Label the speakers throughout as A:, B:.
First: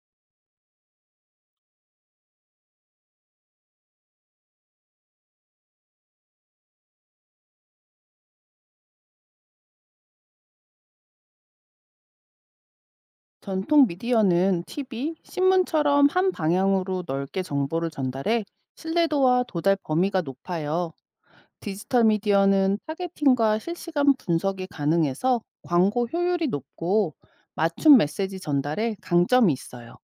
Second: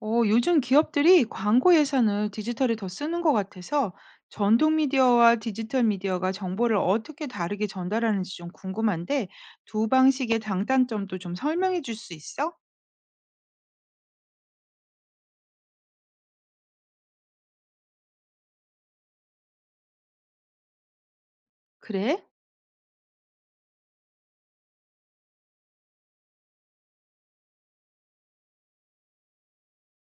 A: 요즘 기업들이 광고 예산을 디지털에 더 쓰는 것 같아서 전통 미디어와 디지털 미디어가 정보를 어떻게 다르게 전달하는지 좀 궁금한데 두 방식의 장단점도 좀 설명해 줄 수 있어?
B: 전통 미디어는 TV, 신문처럼 한 방향으로 넓게 정보를 전달해 신뢰도와 도달 범위가 높아요. 디지털
A: 그래?
B: 미디어는 타겟팅과 실시간 분석이 가능해서 광고 효율이 높고 맞춤 메시지 전달에 강점이 있어요.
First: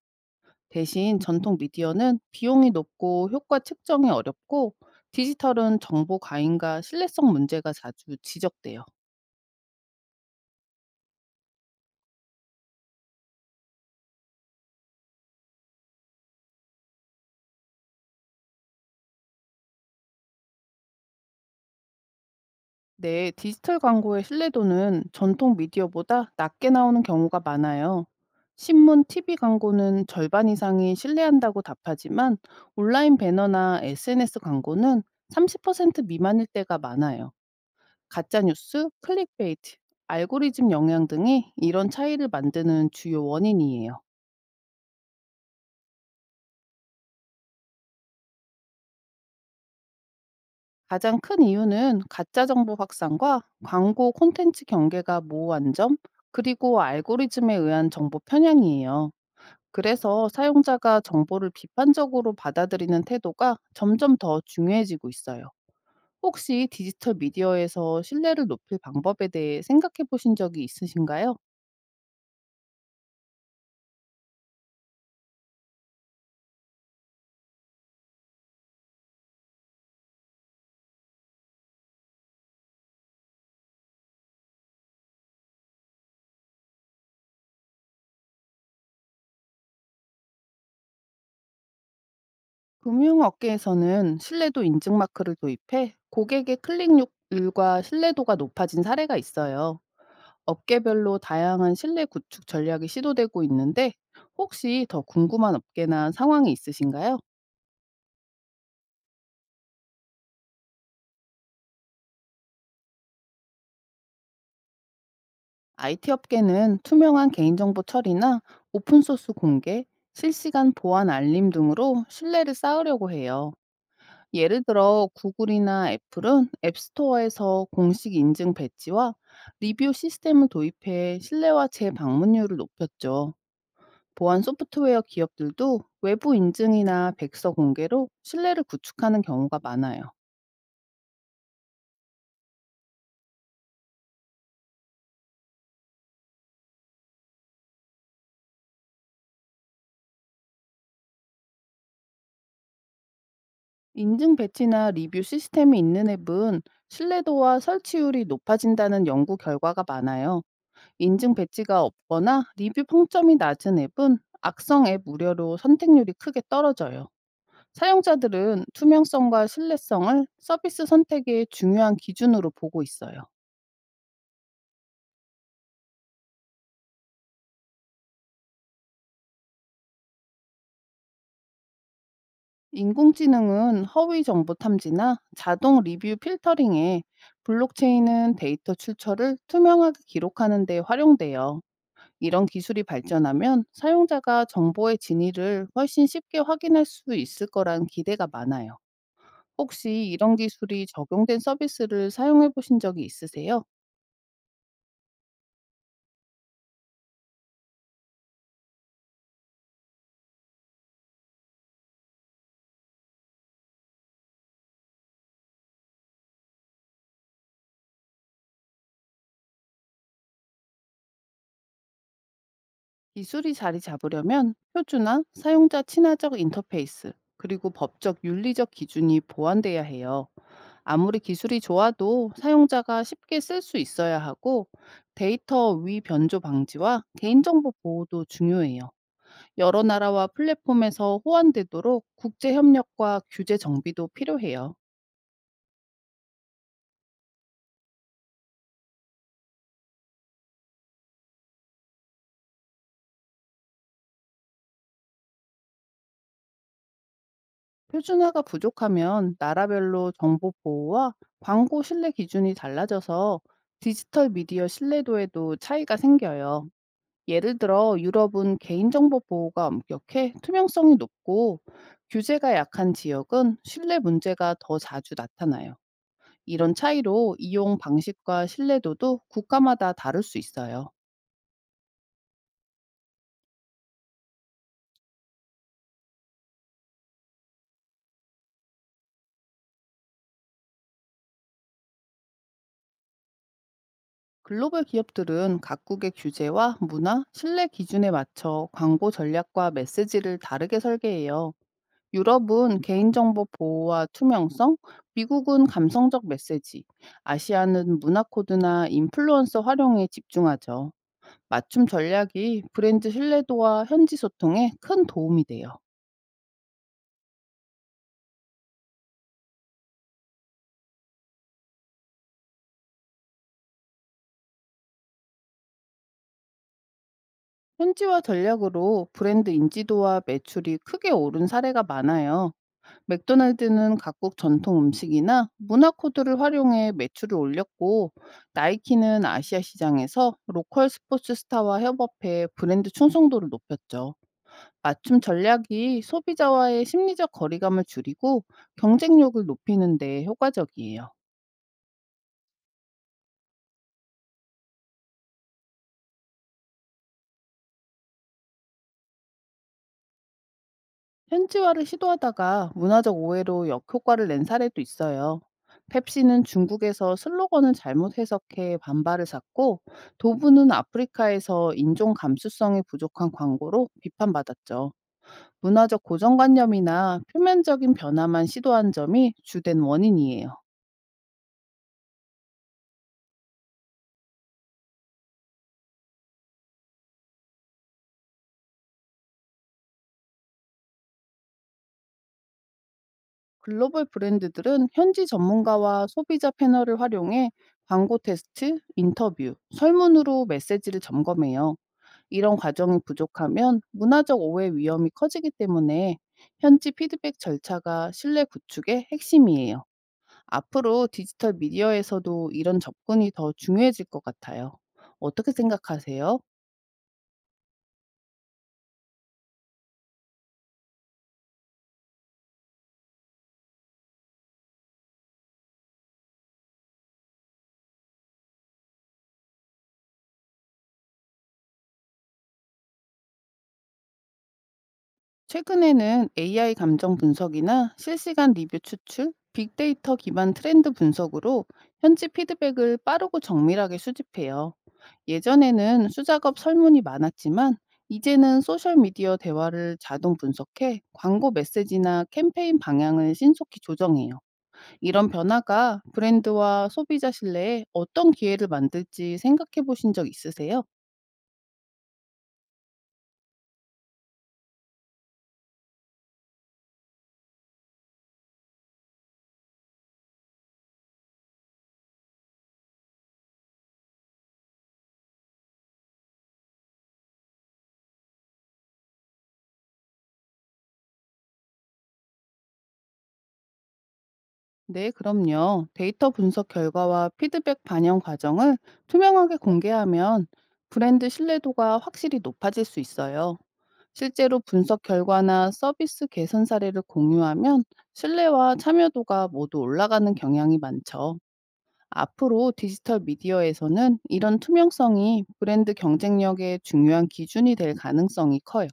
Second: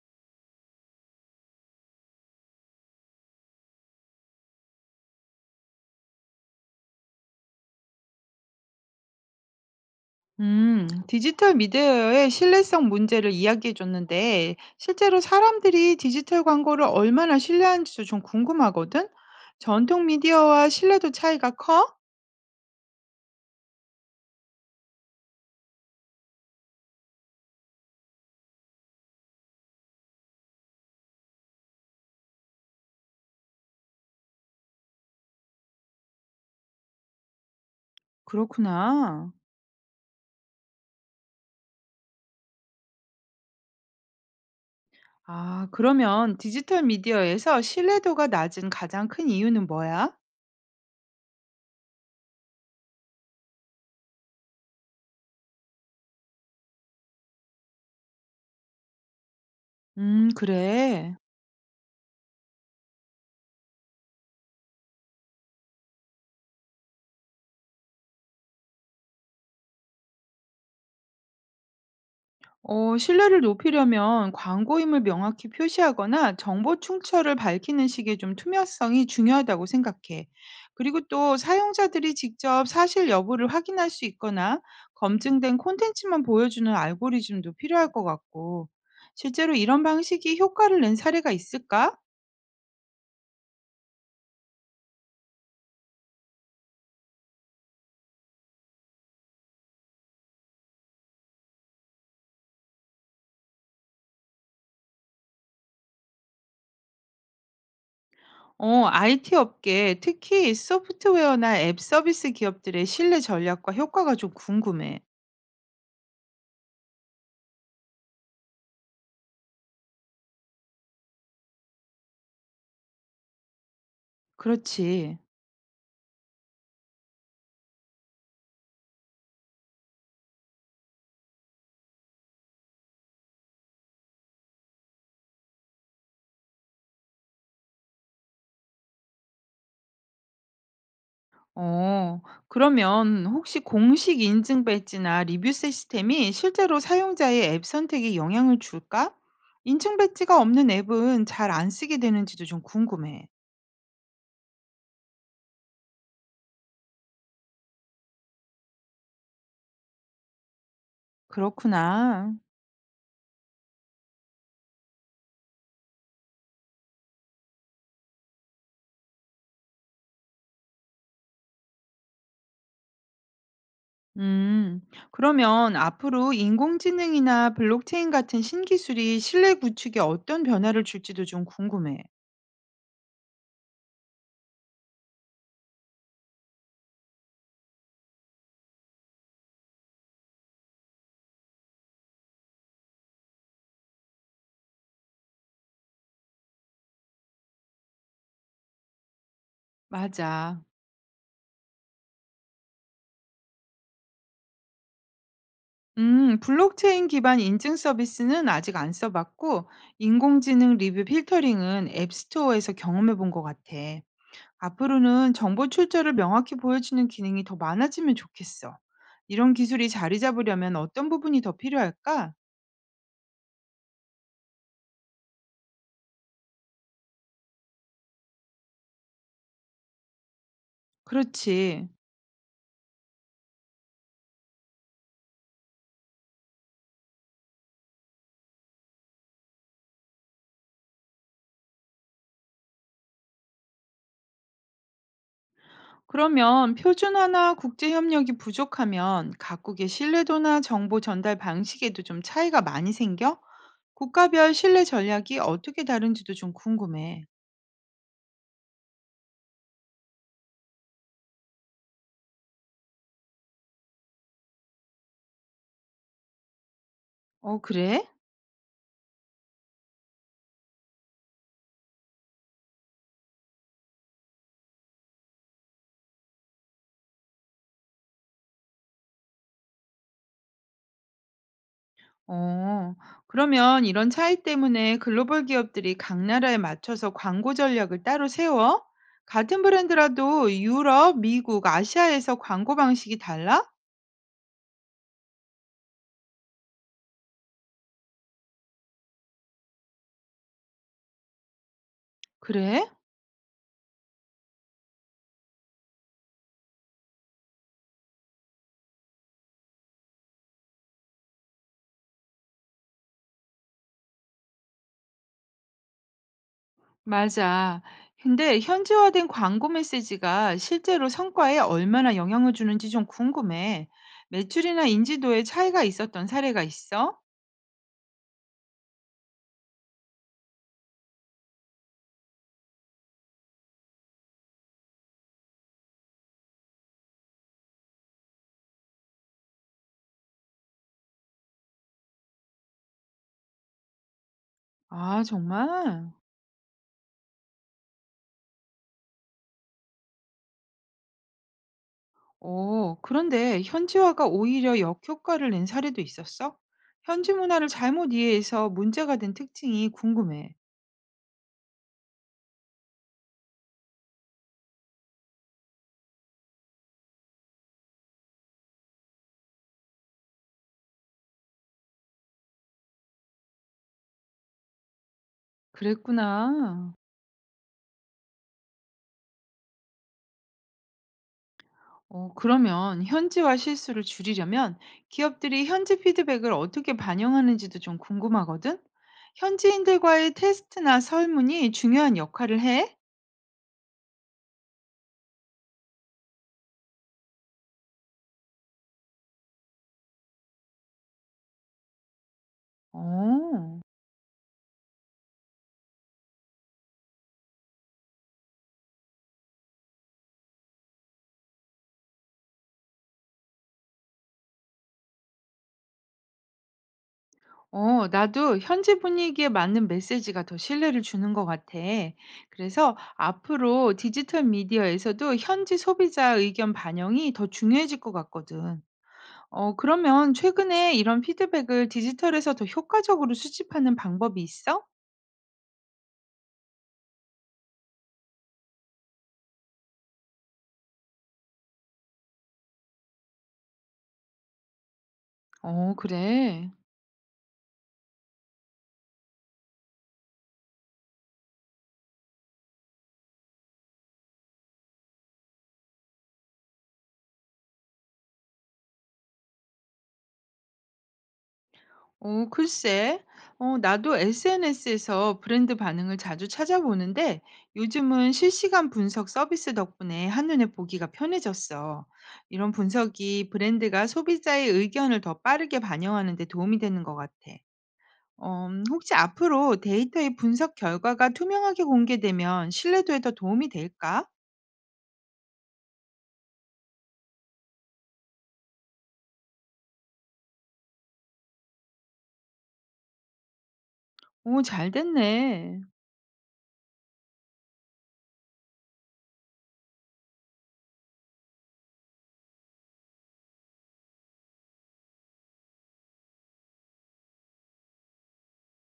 B: 대신 전통 미디어는 비용이 높고 효과 측정이 어렵고 디지털은 정보 과잉과 신뢰성 문제가 자주 지적돼요.
A: 디지털 미디어의 신뢰성 문제를 이야기해 줬는데 실제로 사람들이 디지털 광고를 얼마나 신뢰하는지도 좀 궁금하거든? 전통 미디어와 신뢰도 차이가 커?
B: 네, 디지털 광고의 신뢰도는 전통 미디어보다 낮게 나오는 경우가 많아요. 신문, TV 광고는 절반 이상이 신뢰한다고 답하지만 온라인 배너나 SNS 광고는 30% 미만일 때가 많아요. 가짜 뉴스,
A: 그렇구나.
B: 클릭베이트, 알고리즘 영향 등이 이런 차이를 만드는 주요 원인이에요.
A: 아, 그러면 디지털 미디어에서 신뢰도가 낮은 가장 큰 이유는 뭐야?
B: 가장 큰 이유는 가짜 정보 확산과 광고 콘텐츠 경계가 모호한 점, 그리고 알고리즘에 의한 정보 편향이에요. 그래서 사용자가
A: 그래.
B: 정보를 비판적으로 받아들이는 태도가 점점 더 중요해지고 있어요. 혹시 디지털 미디어에서 신뢰를 높일 방법에 대해 생각해 보신 적이 있으신가요?
A: 신뢰를 높이려면 광고임을 명확히 표시하거나 정보 충처를 밝히는 식의 좀 투명성이 중요하다고 생각해. 그리고 또 사용자들이 직접 사실 여부를 확인할 수 있거나 검증된 콘텐츠만 보여주는 알고리즘도 필요할 것 같고, 실제로 이런 방식이 효과를 낸 사례가 있을까?
B: 금융업계에서는 신뢰도 인증 마크를 도입해 고객의 클릭률과 신뢰도가 높아진 사례가 있어요. 업계별로 다양한 신뢰 구축 전략이 시도되고 있는데 혹시 더 궁금한 업계나 상황이 있으신가요?
A: IT 업계, 특히 소프트웨어나 앱 서비스 기업들의 신뢰 전략과 효과가 좀 궁금해.
B: IT 업계는 투명한 개인정보 처리나 오픈소스 공개, 실시간 보안 알림 등으로 신뢰를 쌓으려고 해요. 예를 들어
A: 그렇지.
B: 구글이나 애플은 앱스토어에서 공식 인증 배지와 리뷰 시스템을 도입해 신뢰와 재방문율을 높였죠. 보안 소프트웨어 기업들도 외부 인증이나 백서 공개로 신뢰를 구축하는 경우가 많아요.
A: 어, 그러면 혹시 공식 인증 배지나 리뷰 시스템이 실제로 사용자의 앱 선택에 영향을 줄까? 인증 배지가 없는 앱은 잘 안 쓰게 되는지도 좀 궁금해.
B: 인증 배치나 리뷰 시스템이 있는 앱은 신뢰도와 설치율이 높아진다는 연구 결과가 많아요. 인증 배치가
A: 그렇구나.
B: 없거나 리뷰 평점이 낮은 앱은 악성 앱 우려로 선택률이 크게 떨어져요. 사용자들은 투명성과 신뢰성을 서비스 선택의 중요한 기준으로 보고 있어요.
A: 음, 그러면 앞으로 인공지능이나 블록체인 같은 신기술이 신뢰 구축에 어떤 변화를 줄지도 좀 궁금해.
B: 인공지능은 허위 정보 탐지나 자동 리뷰 필터링에 블록체인은 데이터 출처를 투명하게 기록하는 데 활용돼요. 이런 기술이 발전하면 사용자가 정보의 진위를 훨씬 쉽게 확인할 수 있을 거란 기대가 많아요. 혹시 이런
A: 맞아.
B: 기술이 적용된 서비스를 사용해 보신 적이 있으세요?
A: 블록체인 기반 인증 서비스는 아직 안 써봤고, 인공지능 리뷰 필터링은 앱스토어에서 경험해 본 것 같아. 앞으로는 정보 출처를 명확히 보여주는 기능이 더 많아지면 좋겠어. 이런 기술이 자리 잡으려면 어떤 부분이 더 필요할까?
B: 기술이 자리 잡으려면 표준화, 사용자 친화적 인터페이스, 그리고 법적 윤리적 기준이 보완돼야 해요. 아무리 기술이
A: 그렇지.
B: 좋아도 사용자가 쉽게 쓸 수 있어야 하고 데이터 위 변조 방지와 개인정보 보호도 중요해요. 여러 나라와 플랫폼에서 호환되도록 국제 협력과 규제 정비도 필요해요.
A: 그러면 표준화나 국제 협력이 부족하면 각국의 신뢰도나 정보 전달 방식에도 좀 차이가 많이 생겨? 국가별 신뢰 전략이 어떻게 다른지도 좀 궁금해.
B: 표준화가 부족하면 나라별로 정보 보호와 광고 신뢰 기준이 달라져서 디지털 미디어 신뢰도에도 차이가 생겨요. 예를
A: 어,
B: 들어
A: 그래?
B: 유럽은 개인정보 보호가 엄격해 투명성이 높고 규제가 약한 지역은 신뢰 문제가 더 자주 나타나요. 이런 차이로 이용 방식과 신뢰도도 국가마다 다를 수 있어요.
A: 어, 그러면 이런 차이 때문에 글로벌 기업들이 각 나라에 맞춰서 광고 전략을 따로 세워? 같은 브랜드라도 유럽, 미국, 아시아에서 광고 방식이 달라?
B: 글로벌 기업들은 각국의 규제와 문화, 신뢰 기준에 맞춰 광고 전략과 메시지를 다르게 설계해요. 유럽은
A: 그래?
B: 개인정보 보호와 투명성, 미국은 감성적 메시지, 아시아는 문화 코드나 인플루언서 활용에 집중하죠. 맞춤 전략이 브랜드 신뢰도와 현지 소통에 큰 도움이 돼요.
A: 맞아. 근데 현지화된 광고 메시지가 실제로 성과에 얼마나 영향을 주는지 좀 궁금해. 매출이나 인지도에 차이가 있었던 사례가 있어?
B: 현지화 전략으로 브랜드 인지도와 매출이 크게 오른 사례가 많아요. 맥도날드는 각국 전통 음식이나 문화 코드를 활용해 매출을 올렸고, 나이키는 아시아 시장에서 로컬 스포츠 스타와 협업해 브랜드 충성도를 높였죠. 맞춤
A: 아,
B: 전략이
A: 정말?
B: 소비자와의 심리적 거리감을 줄이고 경쟁력을 높이는 데 효과적이에요.
A: 그런데 현지화가 오히려 역효과를 낸 사례도 있었어? 현지 문화를 잘못 이해해서 문제가 된 특징이 궁금해.
B: 현지화를 시도하다가 문화적 오해로 역효과를 낸 사례도 있어요. 펩시는 중국에서 슬로건을 잘못 해석해 반발을 샀고, 도브는 아프리카에서 인종 감수성이 부족한 광고로 비판받았죠. 문화적
A: 그랬구나.
B: 고정관념이나 표면적인 변화만 시도한 점이 주된 원인이에요.
A: 그러면 현지화 실수를 줄이려면 기업들이 현지 피드백을 어떻게 반영하는지도 좀 궁금하거든? 현지인들과의 테스트나 설문이 중요한 역할을 해?
B: 글로벌 브랜드들은 현지 전문가와 소비자 패널을 활용해 광고 테스트, 인터뷰, 설문으로 메시지를 점검해요. 이런 과정이 부족하면
A: 어.
B: 문화적 오해 위험이 커지기 때문에 현지 피드백 절차가 신뢰 구축의 핵심이에요. 앞으로 디지털 미디어에서도 이런 접근이 더 중요해질 것 같아요. 어떻게 생각하세요?
A: 나도 현지 분위기에 맞는 메시지가 더 신뢰를 주는 것 같아. 그래서 앞으로 디지털 미디어에서도 현지 소비자 의견 반영이 더 중요해질 것 같거든. 그러면 최근에 이런 피드백을 디지털에서 더 효과적으로 수집하는 방법이 있어?
B: 최근에는 AI 감정 분석이나 실시간 리뷰 추출, 빅데이터 기반 트렌드 분석으로 현지 피드백을 빠르고 정밀하게 수집해요.
A: 어,
B: 예전에는 수작업
A: 그래.
B: 설문이 많았지만 이제는 소셜미디어 대화를 자동 분석해 광고 메시지나 캠페인 방향을 신속히 조정해요. 이런 변화가 브랜드와 소비자 신뢰에 어떤 기회를 만들지 생각해 보신 적 있으세요?
A: 어, 글쎄, 나도 SNS에서 브랜드 반응을 자주 찾아보는데 요즘은 실시간 분석 서비스 덕분에 한눈에 보기가 편해졌어. 이런 분석이 브랜드가 소비자의 의견을 더 빠르게 반영하는 데 도움이 되는 것 같아. 혹시 앞으로 데이터의 분석 결과가 투명하게 공개되면 신뢰도에 더 도움이 될까?
B: 네, 그럼요. 데이터 분석 결과와 피드백 반영 과정을 투명하게 공개하면 브랜드 신뢰도가 확실히 높아질 수 있어요. 실제로
A: 오, 잘
B: 분석 결과나
A: 됐네.
B: 서비스 개선 사례를 공유하면 신뢰와 참여도가 모두 올라가는 경향이 많죠. 앞으로 디지털 미디어에서는 이런 투명성이 브랜드 경쟁력의 중요한 기준이 될 가능성이 커요.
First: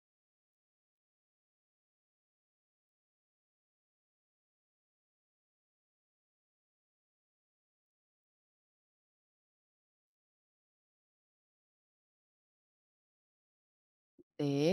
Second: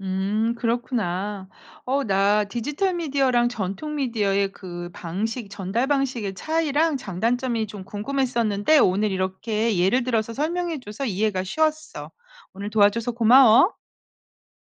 A: 음, 그렇구나. 나 디지털 미디어랑 전통 미디어의 그 방식 전달 방식의 차이랑 장단점이 좀 궁금했었는데 오늘 이렇게 예를 들어서 설명해 줘서 이해가 쉬웠어. 오늘 도와줘서 고마워.
B: 네.